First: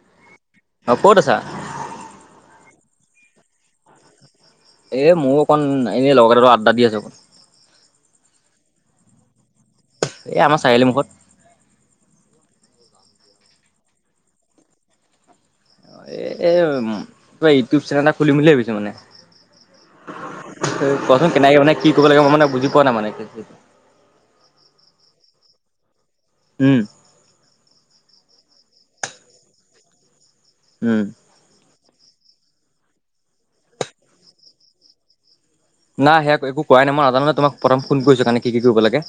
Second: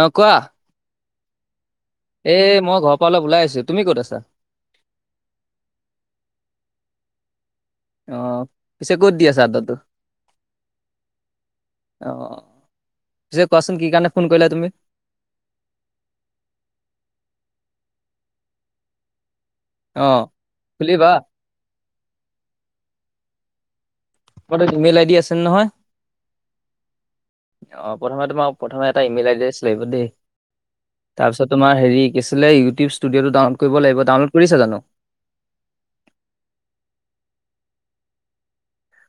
অ কোৱা অঁ ক'ত আছা এ মই ঘৰ পৰা অলপ ওলাই আছো তুমি ক'ত আা এ মোৰো অকণ এনে লগতে আড্ডা দি আছো অকণ অ পিছে ক'ত দি আছে চৰ্দৰটো এই আমাৰ চাৰিআি মুখত অঁ পিছে কোৱাচোন কি কাৰণে ফোন কৰিলো তুমি এ তা ইউটিউব চেনেল এটা খুলিম বুলি ভাবিছো মানে অ খুলিবা কোৱাচোন কেনেকে মানে কি কৰিব লাগিব মই মানে বুজি পোৱা নাই মানে তোমাৰ ইমেই আই ডি আছে নহয় উম অ প্ৰথমে তোমাক প্ৰথমে এটা ইমেইল আড্ৰেছ লাগিব দেই উম তাৰপিছ তোমাৰ হৰিছিলে ইউটিউব ষ্টুিঅ'টো ডউলড কৰিব লাগিব ডউলোড কৰিা জানো নাই সেয়া একো কাই নাই মই আদাননে তোমাক প্ৰথম ফোন কৰিছো কাৰণে কি কি কৰিব লাগে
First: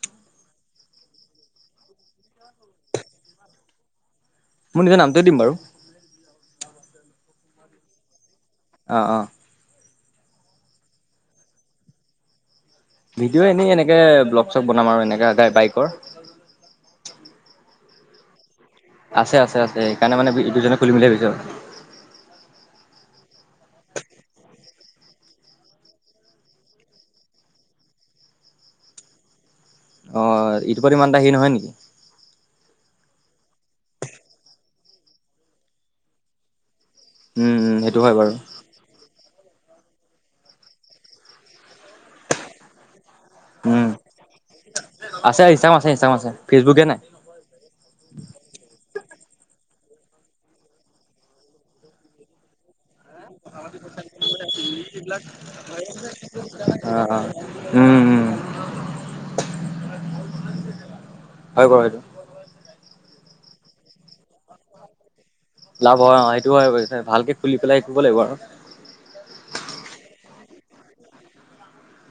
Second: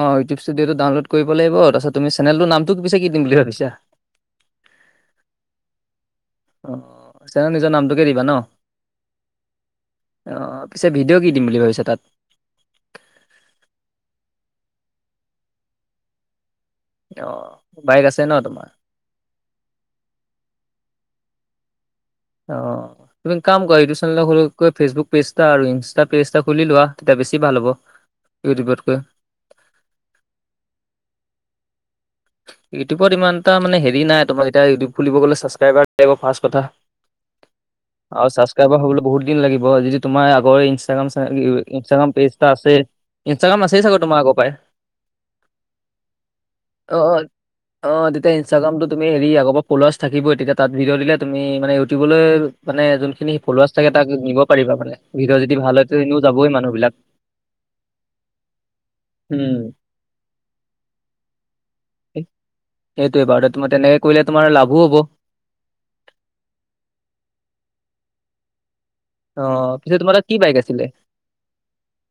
অ ইউটউব ষ্টুডঅ'টো ডাউনলড কৰিব লাগিব তাৰপাছ তুম চনেলটো নামটো পিছে কি দিম বুলি ভাবিা মোৰ নিজৰ নামোৱে দিমাৰু অ চ ন নিজৰ নামটোকে দিবা ন অঁ অঁ অঁ পিছে ভিডিঅ' কি দিম বুলি ভাবিছে তাত ভিডিঅ' এনেই এনেকে ব্লগ চগ বনাম আৰু এনেকে বাইকৰ অ বাইক আছে ন তোমাৰ আছে আছে আছে সেইকাৰণে মানে এই দুজনে খুলি মিলে পিছ অ তুমি কাম কৰা ইউটিউ চেনেল ফেচবুক পেজটা আৰু ইনষ্টা পেজটা খুলি লোৱা তেতিয়া বেছি ভাল হ'ব ঈৰিবক অ ইটোপৰত ইমান এটা হেৰি নহয় নেকি ইউটিউবত ইমান এ মে হেৰি নাই তোমাৰতিয়া ইউিউ খুলিবলে ছাব্ৰব কথা উম উম সেইটো হয় বাৰু বাৰ হ'বলৈ বহুত দিন লাগিব যদি তোমাৰ আগৰ ইনাগ্ৰাম ইনাগ্ৰাম পেজ এটা আছে ইঞ্চষ্টাগ্ৰাম চা উম চছো তম এক উপায় আছে ইছাম আছে ইচাম আছে ফেচবুকে নাই অ অ তেতিয়া ইনষ্টাগ্ৰামটো তুমি হৰি আৰ পলাৰ্চ থাকিবই তেতিয়া তাত ভিডিঅ দিলে তুমি মানে ইউটিউবলৈ মানে সেই খিনি স ফৰুুৱা চাগে তাক নিব পাৰিবা মানে ভিতৰত যদি ভাল হয় তেও যাবই অ', মানুহবিলাক অ', উম, উম উম হয় কোৱা হয়টো সেইটোৱে বাৰুমাৰ তেনেকে কৰিলে তোমাৰ লাভো হ'ব লাভ হয় অ সেইটো হয়ছে ভালকে খুলি পেলাই শিকিব লাগিব আৰু অ পিছে তোমাৰ তাত কি বাইক আছিলে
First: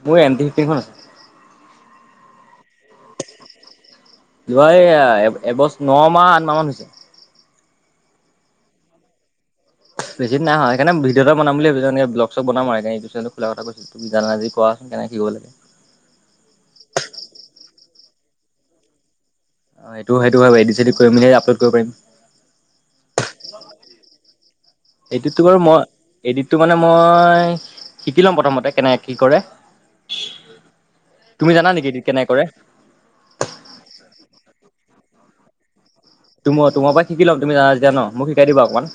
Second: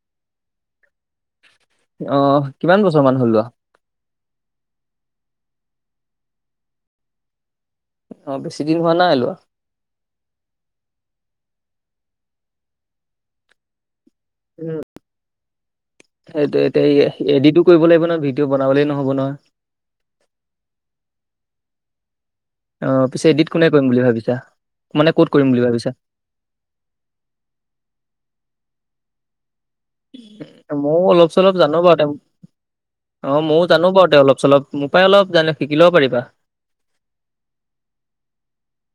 মই এনেধিিতিি শ ন অ কিমান বছৰ মান হলোৱা যোৱা এই এবছ ন মাহ আঠ মাহমান হৈছে অ বেছি দিন হোৱা নাই লোৱা বেছি নয় সকাৰণ ভি' এটা বাম বুলি ভাবিছনেে ব্ল চব বনাম আৰু সেইটোো কো কৈছিল তুমি জান য কৰাচোন কেনেকাকিব লাগে সেইটো এতিয়া এডিিতো কৰিব লাগিব নহয় ভিডিঅ' বনাবলে নহ'ব নহয় হয়েইটো সেইটো হয় এ চ কৰি মেলি আপলোড কৰিব পিম অ পিছে এডিত কোনে কৰিম বুলি ভাবিছা মানে ক'ত এইটতটো কৰিম বাৰু বুলি মই ভাবিছা এইটতটো মানে মই শিকি লম প্ৰথমতে কেনেকে কি কৰে ময়ও অলপ চ তুমি অলপ জানা জানো নেকি বাৰু এডিট তে কেনেকে কৰে? অ', ময়ো জানো বাৰু তে অলপ, চলপ মোৰ পৰাই অলপ জানো শিকিলেও পাৰিবা তোমাৰ পৰা শিকি লম, তুম জা যেতি ন মোক শিকাই দিবা অকমান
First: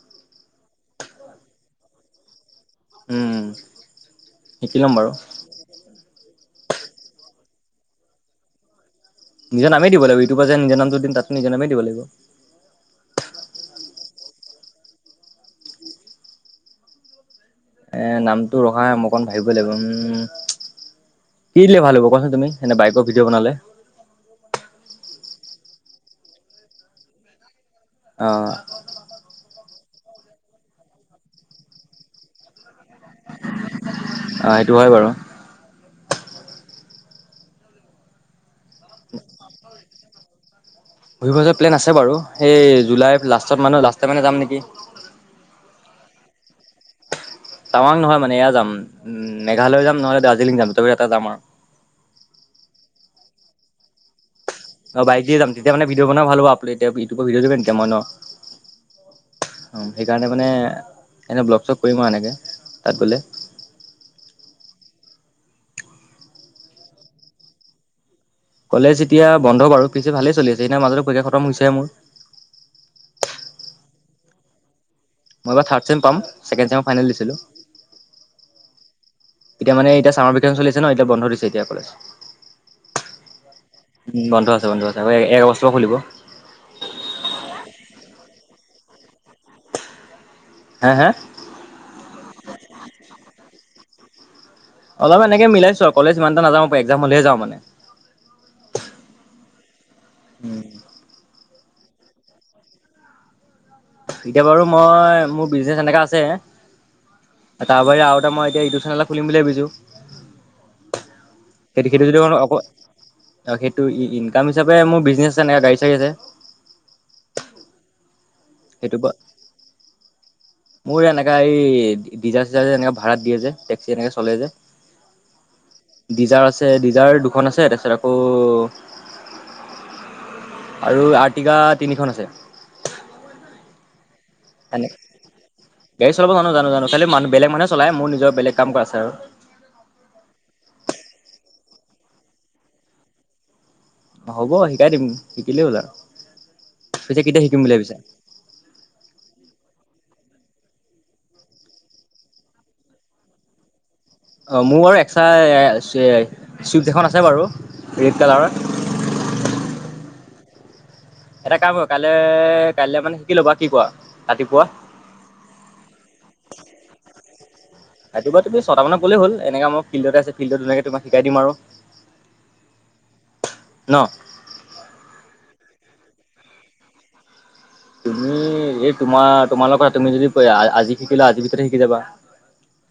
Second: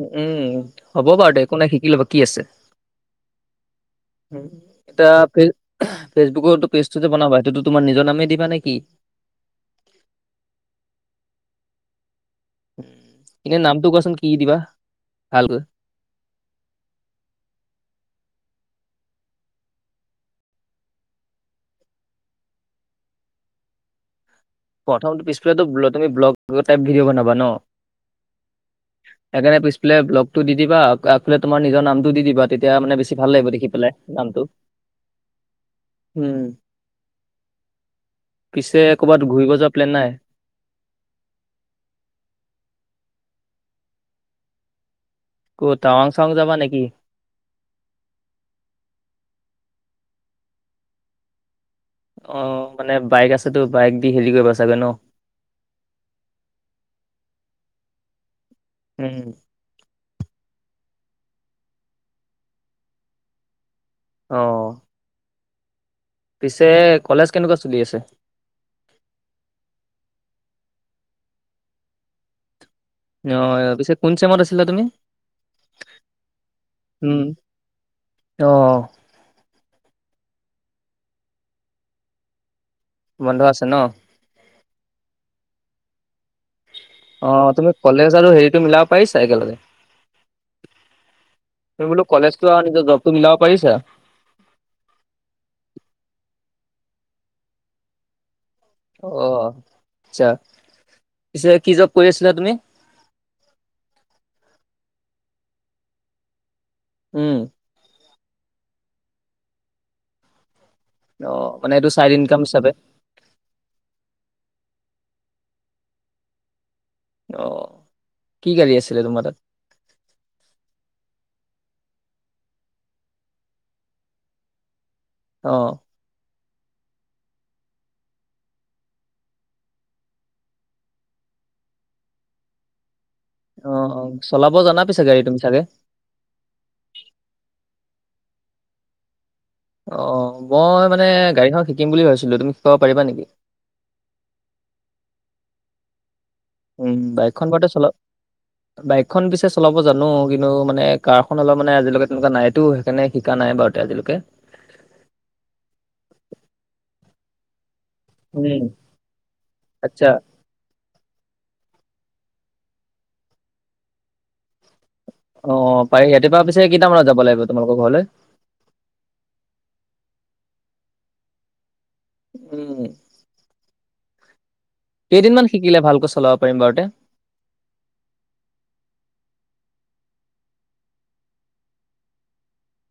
উম, হ'ব বাৰু দে একো নাই শিকি ল'ব কি আছে উম, শিকি ল'ম টা বাৰু। ফেচবুকৰো পেজটো যে বনাবা, সেইটো তোমাৰ নিৰ নামেই দিবা নেকি নিজৰামেই দিব লাগ, ইউটউবাৰ যে নিজ নামটো দিম, তাতো নিজ নামেই দ লাগিব এনেই নামটো কোৱাচোন, কি দিবা ভালকৈ এ নামটো ৰখা, মই অকণ ভাবিবই লাগিব উম, কি দিলে ভাল হ'ব কচোন তুমি, এনে বাইকৰ ভিডিও বনালে প্ৰথমটো পিছফাল তুমি ব্লগ টাইপ ভিডিঅ বনা ন অ', সেইণে পি পাললে ব্লগটো দি দিবা, আগফালে তোমাৰ নিজৰ নামটো দি দিবা তেয়া এতিয়া মানে বেছি ভাল লাগিব দেখি, পেলাই নামটো। অ সেইটো হয় বাৰু। উম, পিছে ক'ৰবাত ঘূৰিব যোৱাৰ প্লেন নাই? ঘূৰিব যোৱা প্লেন আছে বাৰু, সেই জুলাই লাষ্টত মানে লাষ্টে মানে যাম নেকি। ক'ত টাৱাং চাং যাবা নেকি? টাৱাং নহয় মানে, এয়া যাম, মেঘালয় যাম নহ'লে দাৰ্জিলিং যাম, দুটা ভিতৰত এটা যাম আৰু। অ', মানে বাইক আছেতো, বাইক দি হেৰি কৰিবা চাগৈ ন। অ', বাইক দি যাম, তেতিয়া মানে ভিডঅ' বনোৱা ভাল হব, আপ এতিয়া ইউটিউবত ভিডিঅ দিব পাৰিম তেতিয়া মই ন। উম। সেইকাৰণে মানে এনেই ব্লগ চক কৰিম আৰু এনেকে, তাত গ'লে। অহ। পিছে, কলেজ কেনেকুৱা চলি আছে? কলেজ এতিয়া বন্ধ বাৰু, পিছে ভালেই চলি আছে, এতিয়া মাজতে পৰীক্ষা খতম হৈছে হে মোৰ। অহ, পিছে কোন চেমত আছিলা তুমি? মই এইবাৰ থাৰ্ড চেম পাম, ছেকেণ্ড চেমৰ ফাইনেল দিছিলোঁ। অহ। এতিয়া মানে, এতিয়া চামাৰ ভেকেচন চলি আছে ন এতিয়া বন্ধ দিছে এতিয়া কলেজ। বন্ধ আছে ন। বন্ধ আছে বন্ধ আছে, এক আগষ্ট পৰা খুলিব। অ', তুমি কলেজ আৰু হেৰিতটো মিলাব পাৰিছা একেলগে। হা হা? তুমি বোলো, কলেজতো আৰু নিজৰ জবতো মিলাব পাৰিছা? অলপ এনেকেই মিলাইছো, আৰু কলেজ ইমান এটা নাযাওঁ, একজাম হলেহে যাও মানে। অ', আচ্ছা, পিছে কি জব কৰি আছিলা তুমি? এতিয়া বাৰু মই মোৰ বিজনেচ এনেকা আছে। উম, তাৰ বাহৰি আৰু এটা মই এতিয়া ইউটিউব চেনেল এটা খুলিম বুলি ভাবিছোঁ। অ' মানে সেই এইটো সেইটো চাইড যদি মই ইনকাম অক হিচাপে আৰু সেইটো ইনকাম হিচাপে মোৰ বিজনেছ এনে গাড়ী চাৰি আছে। অ', কি গাড়ী সেইটো আছিলে পৰা তোমাৰ তাত? মোৰ এনেকা এই, ডিজায়াৰ চিজায়াৰ যে এনেকে ভাড়াত দিয়ে যে, টেক্সি এনেকে চলে যে অহ। ডিজাৰ আছে, ডিজাৰ দুখন আছে তাৰপিছত আকৌ আৰু আৰ্টিকা তিনিখন আছে। অ', অ, চলাব জানা এনে পিছো গাড়ী তুমি চাগে? গাড়ী চলাব জানো জানো জানো, খালি মান বেলেগ মানুহে চলাই মোৰ নিজৰ বেলে কাম আছে আৰু। অ', মই মানে গাড়ীখন শিকিম বুলি ভাবিছিলো। তুমি শিকাব পাৰিবা নেকি? হ'ব শিকাই দিম শিকিলেই হ'ল উম, আৰু। পিছে কেতিয়া বাইকখন শিকিম বাৰুতে বুলি চলা ভাবিছো? বাইকখন পিছে চলাব জানো কিন্তু মানে কাৰখন অলপ মানে আজিলৈকে তেনেকুৱা নাইতো। সেইকাৰণে শিকা নাই বাৰু তে আজিলৈকে। অ', মোৰ বাৰু এক্সট্ৰা [unintelligible] ছুইফ্ট এখন আছে বাৰু। ৰেড কালাৰৰ। উম, আচ্ছা। এটা কাম কৰিবা, কাইলে-কাইলে মানে শিকি ল'বা কি কোৱা, ৰাতিপুৱা। অ', পাৰি! ৰাতিপুৱা পিছে কেইটা মানত যাব লাগিব, তোমালোকৰ ঘৰলৈ? ৰাতিপুৱা তুমি ছটা মানত গ'লেই হ'ল। এনকে মই ফিল্ডতে আছে, ফিল্ডত ধুনীয়াকে তোমাক শিকাই দিম আৰু। উম। ন'? কেইদিনমান শিকিলে ভালকৈ চলাব পাৰিম বাৰু [unintelligible] তুমি এই তোমাৰ, তোমাৰ লগত কথা! তুমি যদি আজি শিকিলা, আজিৰ ভিতৰতে শিকি যাবা।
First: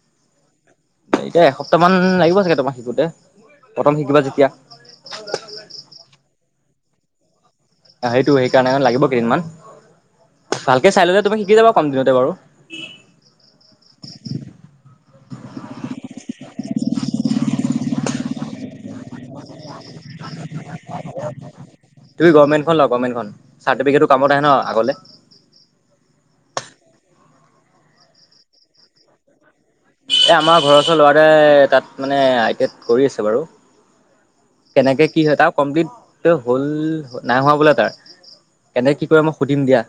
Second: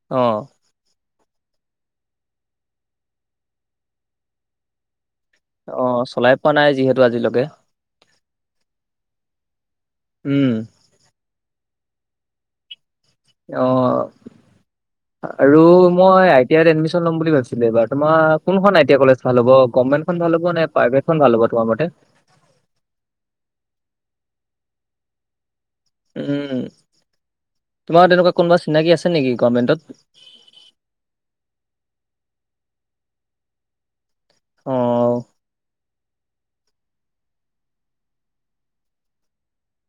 অ'। এতিয়া এসপ্তাহ মান লাগিব চাগে তোমাৰ শিকোঁতে, প্ৰথম শিকিবা যেতিয়া। অ', চলাই পোৱা নাই, যিহেতু আজিলৈকে। অ', সেইটোৱে সেইকাৰণে মানে লাগিব কেইদিনমান! উম। ভালকে চাই ল'লে তুমি শিকি যাবা কম দিনতে বাৰু। অ'। [inaudible] আৰু মই আই টি আইত এডমিচন ল'ম বুলি ভাবিছিলোঁ এইবাৰ! তোমাৰ কোনখন আই টি আই কলেজ ভাল হ'ব, গভৰ্ণমেণ্ট খন ভাল হ'বনে, প্ৰাইভেটখন ভাল হ'ব তোমাৰ মতে? তুমি গভৰ্ণমেণ্টখন লোৱা গভৰ্ণমেণ্টখন, চাৰ্টিফিকেটো কামত আহে ন' আগলে। উম, তোমাৰ তেনেকুৱা কোনোবা চিনাকি আছে নেকি, গভৰ্ণমেণ্টত? এ আমাৰ ঘৰৰ ওচৰ ল'ৰা এটাই তাত মানে, আই টি আইত কৰি আছে বাৰু। কেনেকে অ'। কি হয়, তাৰ কমপ্লিট [unintelligible] হ'ল! নাই হোৱা বোলে তাৰ, কেনেক কি কৰে মই সুধিম দিয়া।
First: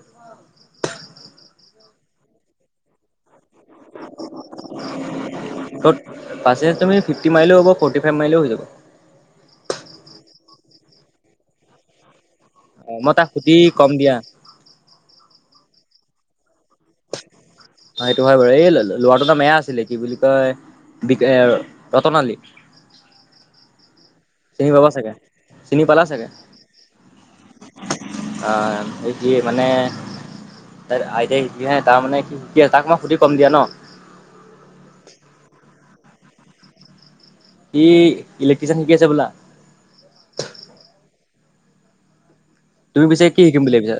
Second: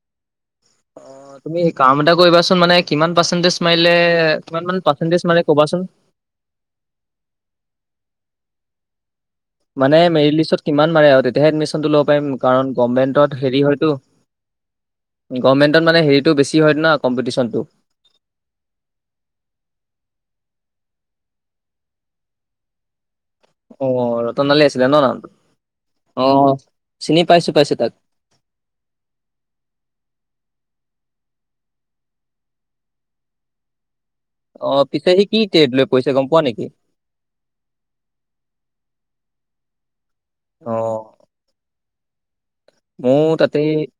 তুমি কাম এটা কৰিবাচোন! মানে কিমান পাৰ্চেন্টেজ মাৰিলে, কিমান মানে পাৰ্চেন্টেজ মানে ক'বাচোন। তত পাৰ্চেন্টেজ তুমি ফিফটি মাৰিলেও হ'ব, ফৰ্টি ফাইভ মাৰিলেও হৈ যাব। মানে মেৰিট লিষ্টত কিমান মাৰে আৰু তেতিয়াহে এডমিচনটো ল'ব পাৰিম, কাৰণ অ মই তাক গভৰ্ণমেণ্টত সুধি হেৰি কম হয়তো। দিয়া গভৰ্ণমেণ্টত মানে হেৰিটো বেছি হয় ন' কম্পিটিশ্যনটো। অ', সেইটো হয় বাৰু, এই লৰাটোৰ নাম [unintelligible] আছিলে কি বুলি কয়, [unintelligible] ৰতনালী। অ', ৰতনালী চিনি আছিলে পাবা ন' চাগে নামটো! চিনি পালা অ', চিনি পাইছোঁ-পাইছোঁ তাক। অ', এই কি মানে তাৰ আইতায়েক [unintelligible] তাৰ মানে সি শিকি আছে, তাক মই সুধি কম দিয়া ন'? অ', পিছে সি কি [unintelligible] লৈ পঢ়িছে, গম পোৱা নেকি? ই ইলেক্ট্ৰিচিয়ান শিকি আছে হ'বলা। অ'। তুমি পিছে ময়ো কি শিকিম তাতেই, বুলি ভাবিছা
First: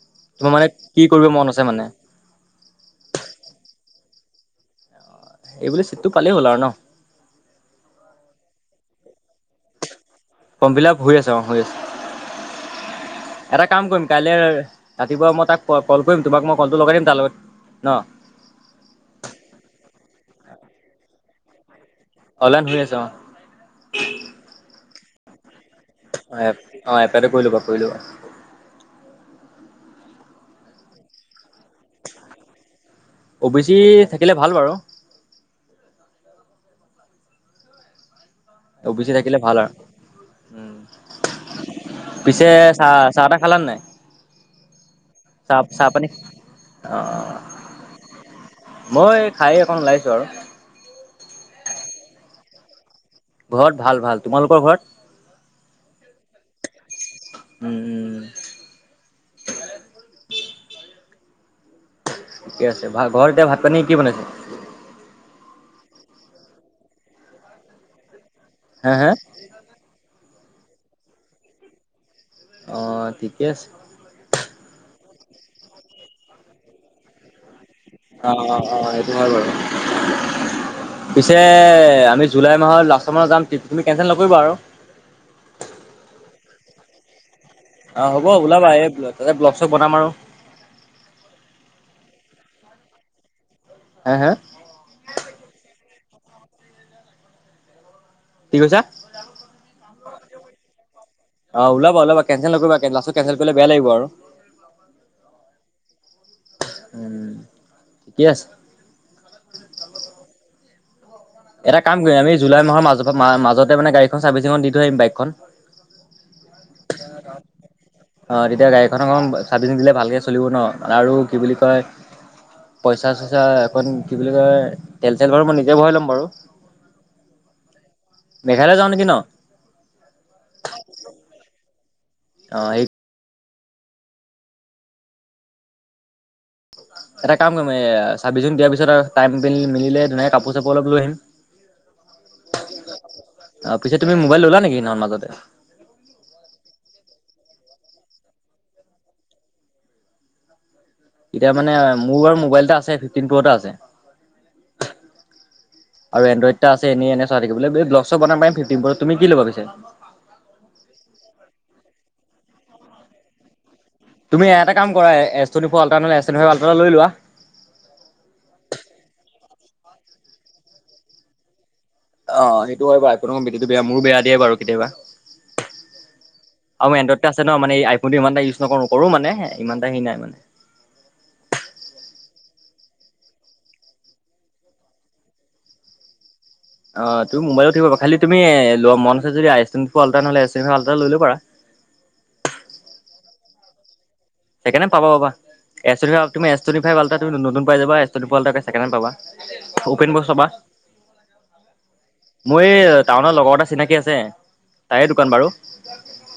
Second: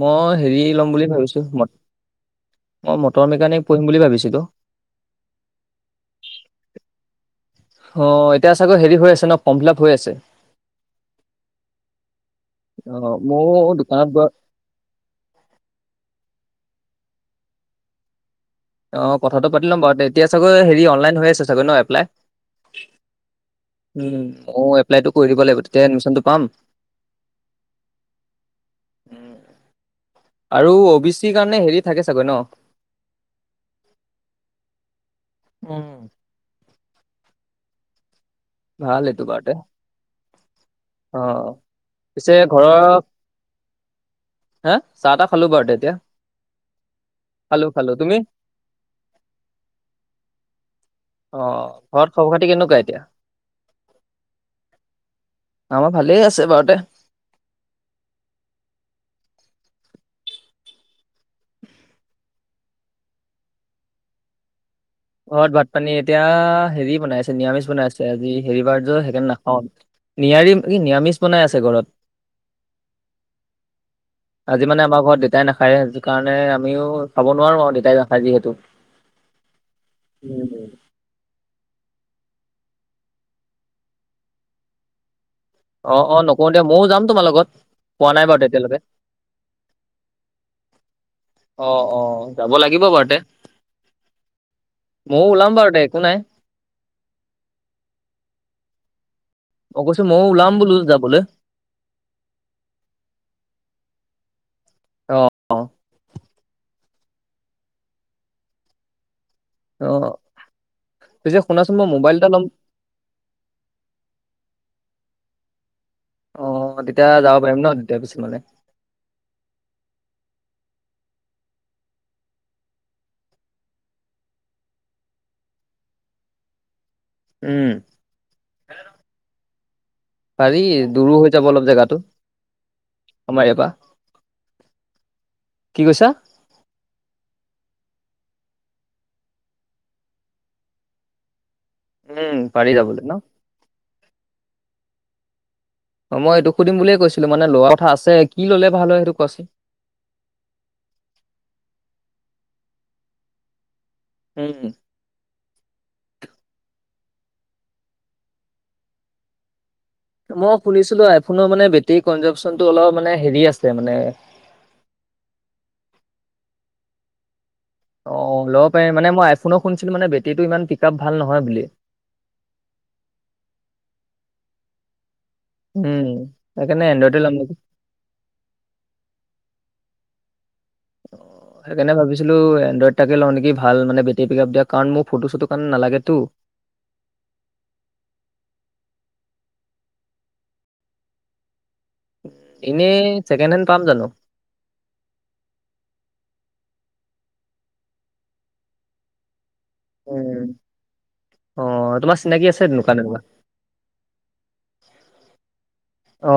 মই তোমাৰ হেৰি মানে ল'ম কি বুলি কৰিব ভাবিছোঁ মন আছে ম মানে মই, মটৰ মেকানিক পঢ়িম বুলি ভাবিছিলোঁ। এইবুলি চিটটো পালেই হ'ল আৰু ন'। অ', এতিয়া চাগৈ হেৰি হৈ আছে ন' ফৰ্ম ফিল-আপ হৈ আছে। ফৰ্ম ফিল-আপ হৈ আছে, অ', হৈ অ', আছে। ময়ো এটা কাম কৰিম দোকানত গৈ কাইলে ৰাতিপুৱা মই তাক [unintelligible] ক'ল কৰিম! তোমাক মই ক'লটো লগাই দিম তাৰ লগত ন'। অ', কথাটো পাতি ল'ম বাৰু, [unintelligible] এতিয়া চাগৈ হেৰি অনলাইন হৈ আছে চাগৈ ন' এপ্লাই। অলাইন হৈ আছে, অ'। উম, ময়ো এপ্লাইটো কৰি দিব লাগিব! তেতিয়াহে এডমিচন অ', [unintelligible] অ', এপ্লাইটো কৰি ল'বা, কৰি ল'বা। উম, আৰু অ' বি চি কাৰণে হেৰি থাকে চাগৈ ন'। অ' বি চি থাকিলে ভাল বাৰু। উম। অ' ভাল বি চি এইটো থাকিলে বাৰুতে ভাল আৰু। উম, অ'। পিছে চাহ, চাহ-তাহ খালানে নাই? হে, চাহ-তাহ খাল চাহ চাহ পানী অ' খালোঁ খালোঁ তুমি? মই এই খাই একণ ওলাইছো আৰু। অ' ঘৰত খবৰ খাতি কেনেকুৱা এতিয়া? ঘৰত ভাল ভাল তোমালোকৰ ঘৰত? আমাৰ ভালে আছে বাৰুতে। উম। ঠিকে আছে, ভ ঘৰত এতিয়া ভাত পানী কি বনাইছে? ঘৰত ভাত পানী এতিয়া হেৰি বনাই আছে, নিৰামিষ বনাই আছে আজি হেৰি বাৰ হা যে হা সেইকাৰণেই না অ' নিয়াৰিম কি নিৰামিষ বনাই আছে ঘৰত? অ' ঠিকে আছে। আজি মানে আমাৰ ঘৰত দেউতাই নাখায়, সেইটো কাৰণে আমিও খাব নোৱাৰো আৰু দেউতাই নাখায়, অ যিহেতু। অ অ সেইটো হয় বাৰু পিছে আমি জুলাই মাহৰ লাষ্টানত যাম ট্ৰিপ তুমি কেনচেল নকৰিবা আৰু। অ' অ' নকৰো দিয়া, ময়ো যাম তোমাৰ লগত। পোৱা অ' নাই হ'ব বাৰু ওলাবা, তেতিয়ালৈকে এই তাতে ব্লগ চ্গ বনাম আৰু। অ' অ' যাব লাগিব বাৰুতে। হে হে? ময়ো ওলাম বাৰু দে একো নাই। কি কৈছা? মই কৈছো, যে ময়ো ওলাম বোলো যাবলৈ। অ' ওলাব ওলাব কেল নকৰিবা, লাষ্টটো কেনেল কৰিলে বেয়া লাগিব আৰু। আহ। উম ঠিকে আছে। অ'। পিছে শুনাচোন এটা মই কাম মোবাইল কৰিম আমি ল'ম জুলাই মাহৰ ম মাজতে মানে গাড়ীখন চাৰ্ভিচিঙত দি থৰিম বাইকখন। অ' তেতিয়া যাব পাৰিম ন তেতিয়াৰ পিছত মানে। প্ৰথখন চাৰ্ভিচিং দিলে ভালকৈ চলিব ন আৰু কি বুলি কয় পইচা চইচা এখন কি বুলি কয় তেল চেল ঘ মই নিজে ভৰাই ল'ম বাৰু। উম। মেঘালয় যা নেকি ন? পাৰি দূৰো হৈ যাব অলপ জেগাতো। অ' সেই আমাৰ ইয়াৰপা, কি কৈছা? এটা কাম কৰিম এ চাবি জু দিয়াৰ পিছত আৰু টাইম মিলে ধুন কাপোৰ চাপোৰ অলপ লৈ আহিম। উ [inaudible] উম পাৰি যাবলৈ ন। অ' পিছে তুমি মোবাই নেকিহ মাজতে? অ' মই এইটো সুধম বুলিয়ে কৈছিলো, মানে লোৱাৰ কথা আছে কি ললে ভাল হয় সেইটো কোৱাচোন। এতিয়া মানে মোৰু মোবাইল এটা আছে ফিফটিন টুৰ এটা আছে। উম। [unintelligible] আৰু এনড্ৰড এটা আছে এনে এনে চ থাকিবো ব্লগ চ বনাব পিম ফিফটিন তুমি কি ল'ব পিছে? মই শুনিছিলো আইফোনৰ মানে বেটেৰী কনজামচনতটো অলপ মানে হেৰি আছে মানে তুমি এ কাম কৰা এ টনি ফল্ এল্্ৰা লৈ লোৱা। অ' ল'ব পাৰি মান মইফোনক শুনিছিলো, মানে বেটেৰীটো ইমান পিক আপ ভাল নহয় বুলি। অ' সেইটো হয় বাৰু আউ ফোন বেটেৰিটো বেয়া মোৰ বেয়া দিয়ে বাৰু কেতিয়াবা। উম। সেইকাৰণে আৰু এনড্ৰইডে এনড্ৰইড এ ল'ম আছে ন নেকি মানে এই আইফোনটো ইমানটা ইউজ নকৰোঁ কৰো মানে ইমানটা হে নাই মানে। [inaudible] সেইকাৰণে ভাবিছিলো এনড্ৰইড তাকে লওঁ নেকি ভাল মান বেটেৰিকিপ দিয়ে কাৰণ মোৰ ফটো চটো কাৰে নালাগে তো। অ' তুমি মোবাইলত থবা খালি তুমি লোৱা মন আ যদি আই এ ফ আল্া নহলে এ আল্টা লৈ ল পাৰা। এনেই চেকেণ্ড হেণ্ড পাম জানো ছেেণ্ডে পাব এ তুম এ ট ফাইভ তুমিতুন পাইাবা ছেেণ্ড পাবা উপেন বৈ উম চাবা অ তোমাৰ চিনাকি আছে মোৰ দোকান এই এনেকুৱা টাউনৰত লগৰ এটা চিনাকী আছে তাই দোকান বাৰু অ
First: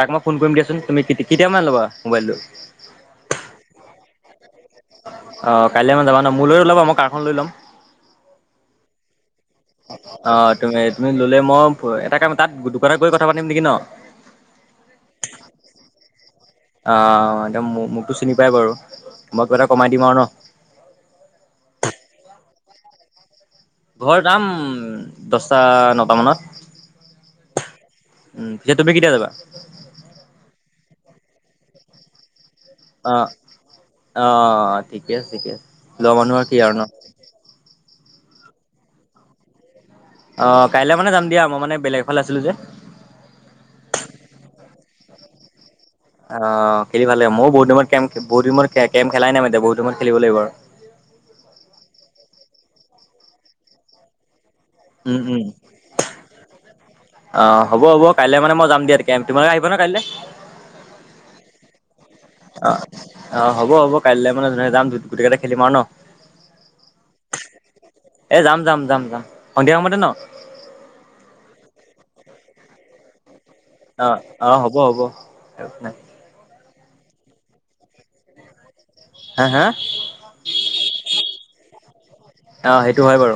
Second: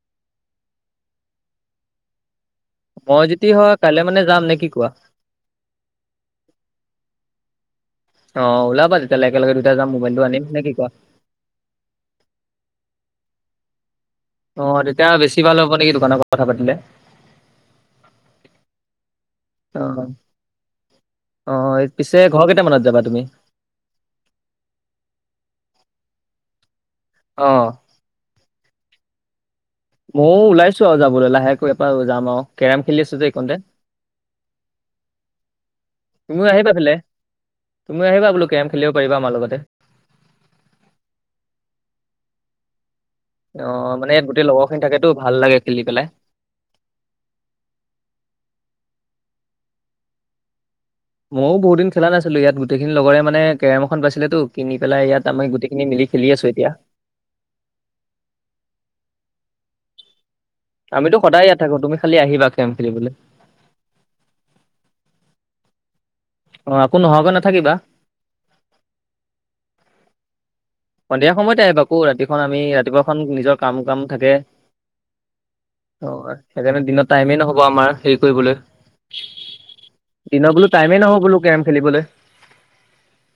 তাক মই ফোন কৰিম দিয়াচোন তুমি কেতিয়া মান ল'া মোবাইলটো মই যদি হয় কাইলৈ মানে যাম নেকি অ কাইলৈ মান যাবা ন মো লৈ ওলাবা মই কাৰখন লৈ ল'ম অ লভাব তেতি এে ল গ অ তুমি তুমি ললে মই এটা কাম তাত দোকানত গৈ কথা পাতিম নেকি ন অ তেতিয়া বেছি ভাল হ'ব নেকি দোকানৰ কথা পাতিলে আহ এ মোকতো চিনি পাই বাৰু মই কিবা এটা অ কমাই দিম আৰু ন অ পিছে ঘৰ কেইটামানত যাবা তুমি ঘৰত যাম দছটা নটা অ মানত উম তেতিয়া তুমি কেতিয়া যাবা ময়ও ওলাইছো আৰু যাবলৈ লাহেকৈ এপাৰ যাম আৰু কেৰম খেলি আছো অ যে এইকণতে অ ঠিকে আছে ঠিকে আছে লোৱা মানুহৰ কি আৰু ন তুমি আহিবা বোলো কেম খেলিব পাৰিবা আমাৰ লগতে অ কাইলৈ মানে যাম দিয়া মই মানে বেলেগ এ ফালে আছিলো যে অ মানে ইয়াত গোটেই লগৰ খিনি থাকেতো ভাল লাগে খেলি পেলাই অ খেলি ভালাগ হয় ময় বহুতিনত কেম বহুত দিনত কেম খেলাই নাই এতিয়া বুত দিনত খেলিব লাগিব আৰু ময়ো বহুত দিন খেলা নাছিলো ইয়াত গোটেইখিনি লগৰে মানে কেৰম এখন পাইছিলেেতো কিনি পেলাই উম, ইয়াত আম উম, গোটেইখিনি মিলি খেলি আছো এতিয়া অ হ'ব হ'ব কাই মানেই য দিয়া এতি তমালে আহিব ন কাইলৈ আমিতো সদায়য়াত থাকো তুমি খি আহি অ অ হ'ব হব কাইলৈ মানে যো যাম গোটেই কেইটা খেলিম আৰু ন অ আকৌ নহোৱাকৈ নাথাকিবা এই যাম যাম যাম যাম সন্ধিয়া সময়তে ন সন্ধিয়া সময়তে আহ বাকো ৰাতিখন আমি ৰাতিপুৱাখন নিজৰ কাম কাম অ', থাকে অ', হ'ব হ'ব। অ সেইকাৰণে দিনৰ টাইমেই নহব আমাৰ হেৰি কৰিবলৈ হা হা দিনৰ বোলো টাইমেই নহয় বোলো কেম খেলিবলৈ অ', সেইটো হয় বাৰু,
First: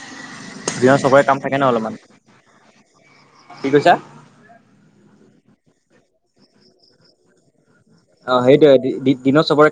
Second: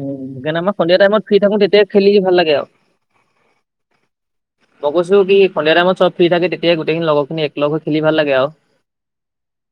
উম সেইকাৰণে আমাৰ দিনত সন্ধিয়া চবৰে টাইমত ফ্ৰী কাম থাকো থাকে ন তেতিয়া অলপমান। খেলি ভাল লাগে আৰু কি কৈছা? মইৈো সন্িয় াইমতব ফ থাক তেতিয়া গোটেইিন লগৰখিন এক লগ খেলি ভাল লাগে অ আৰু সেইটোয়ে দিনত চবৰে কাম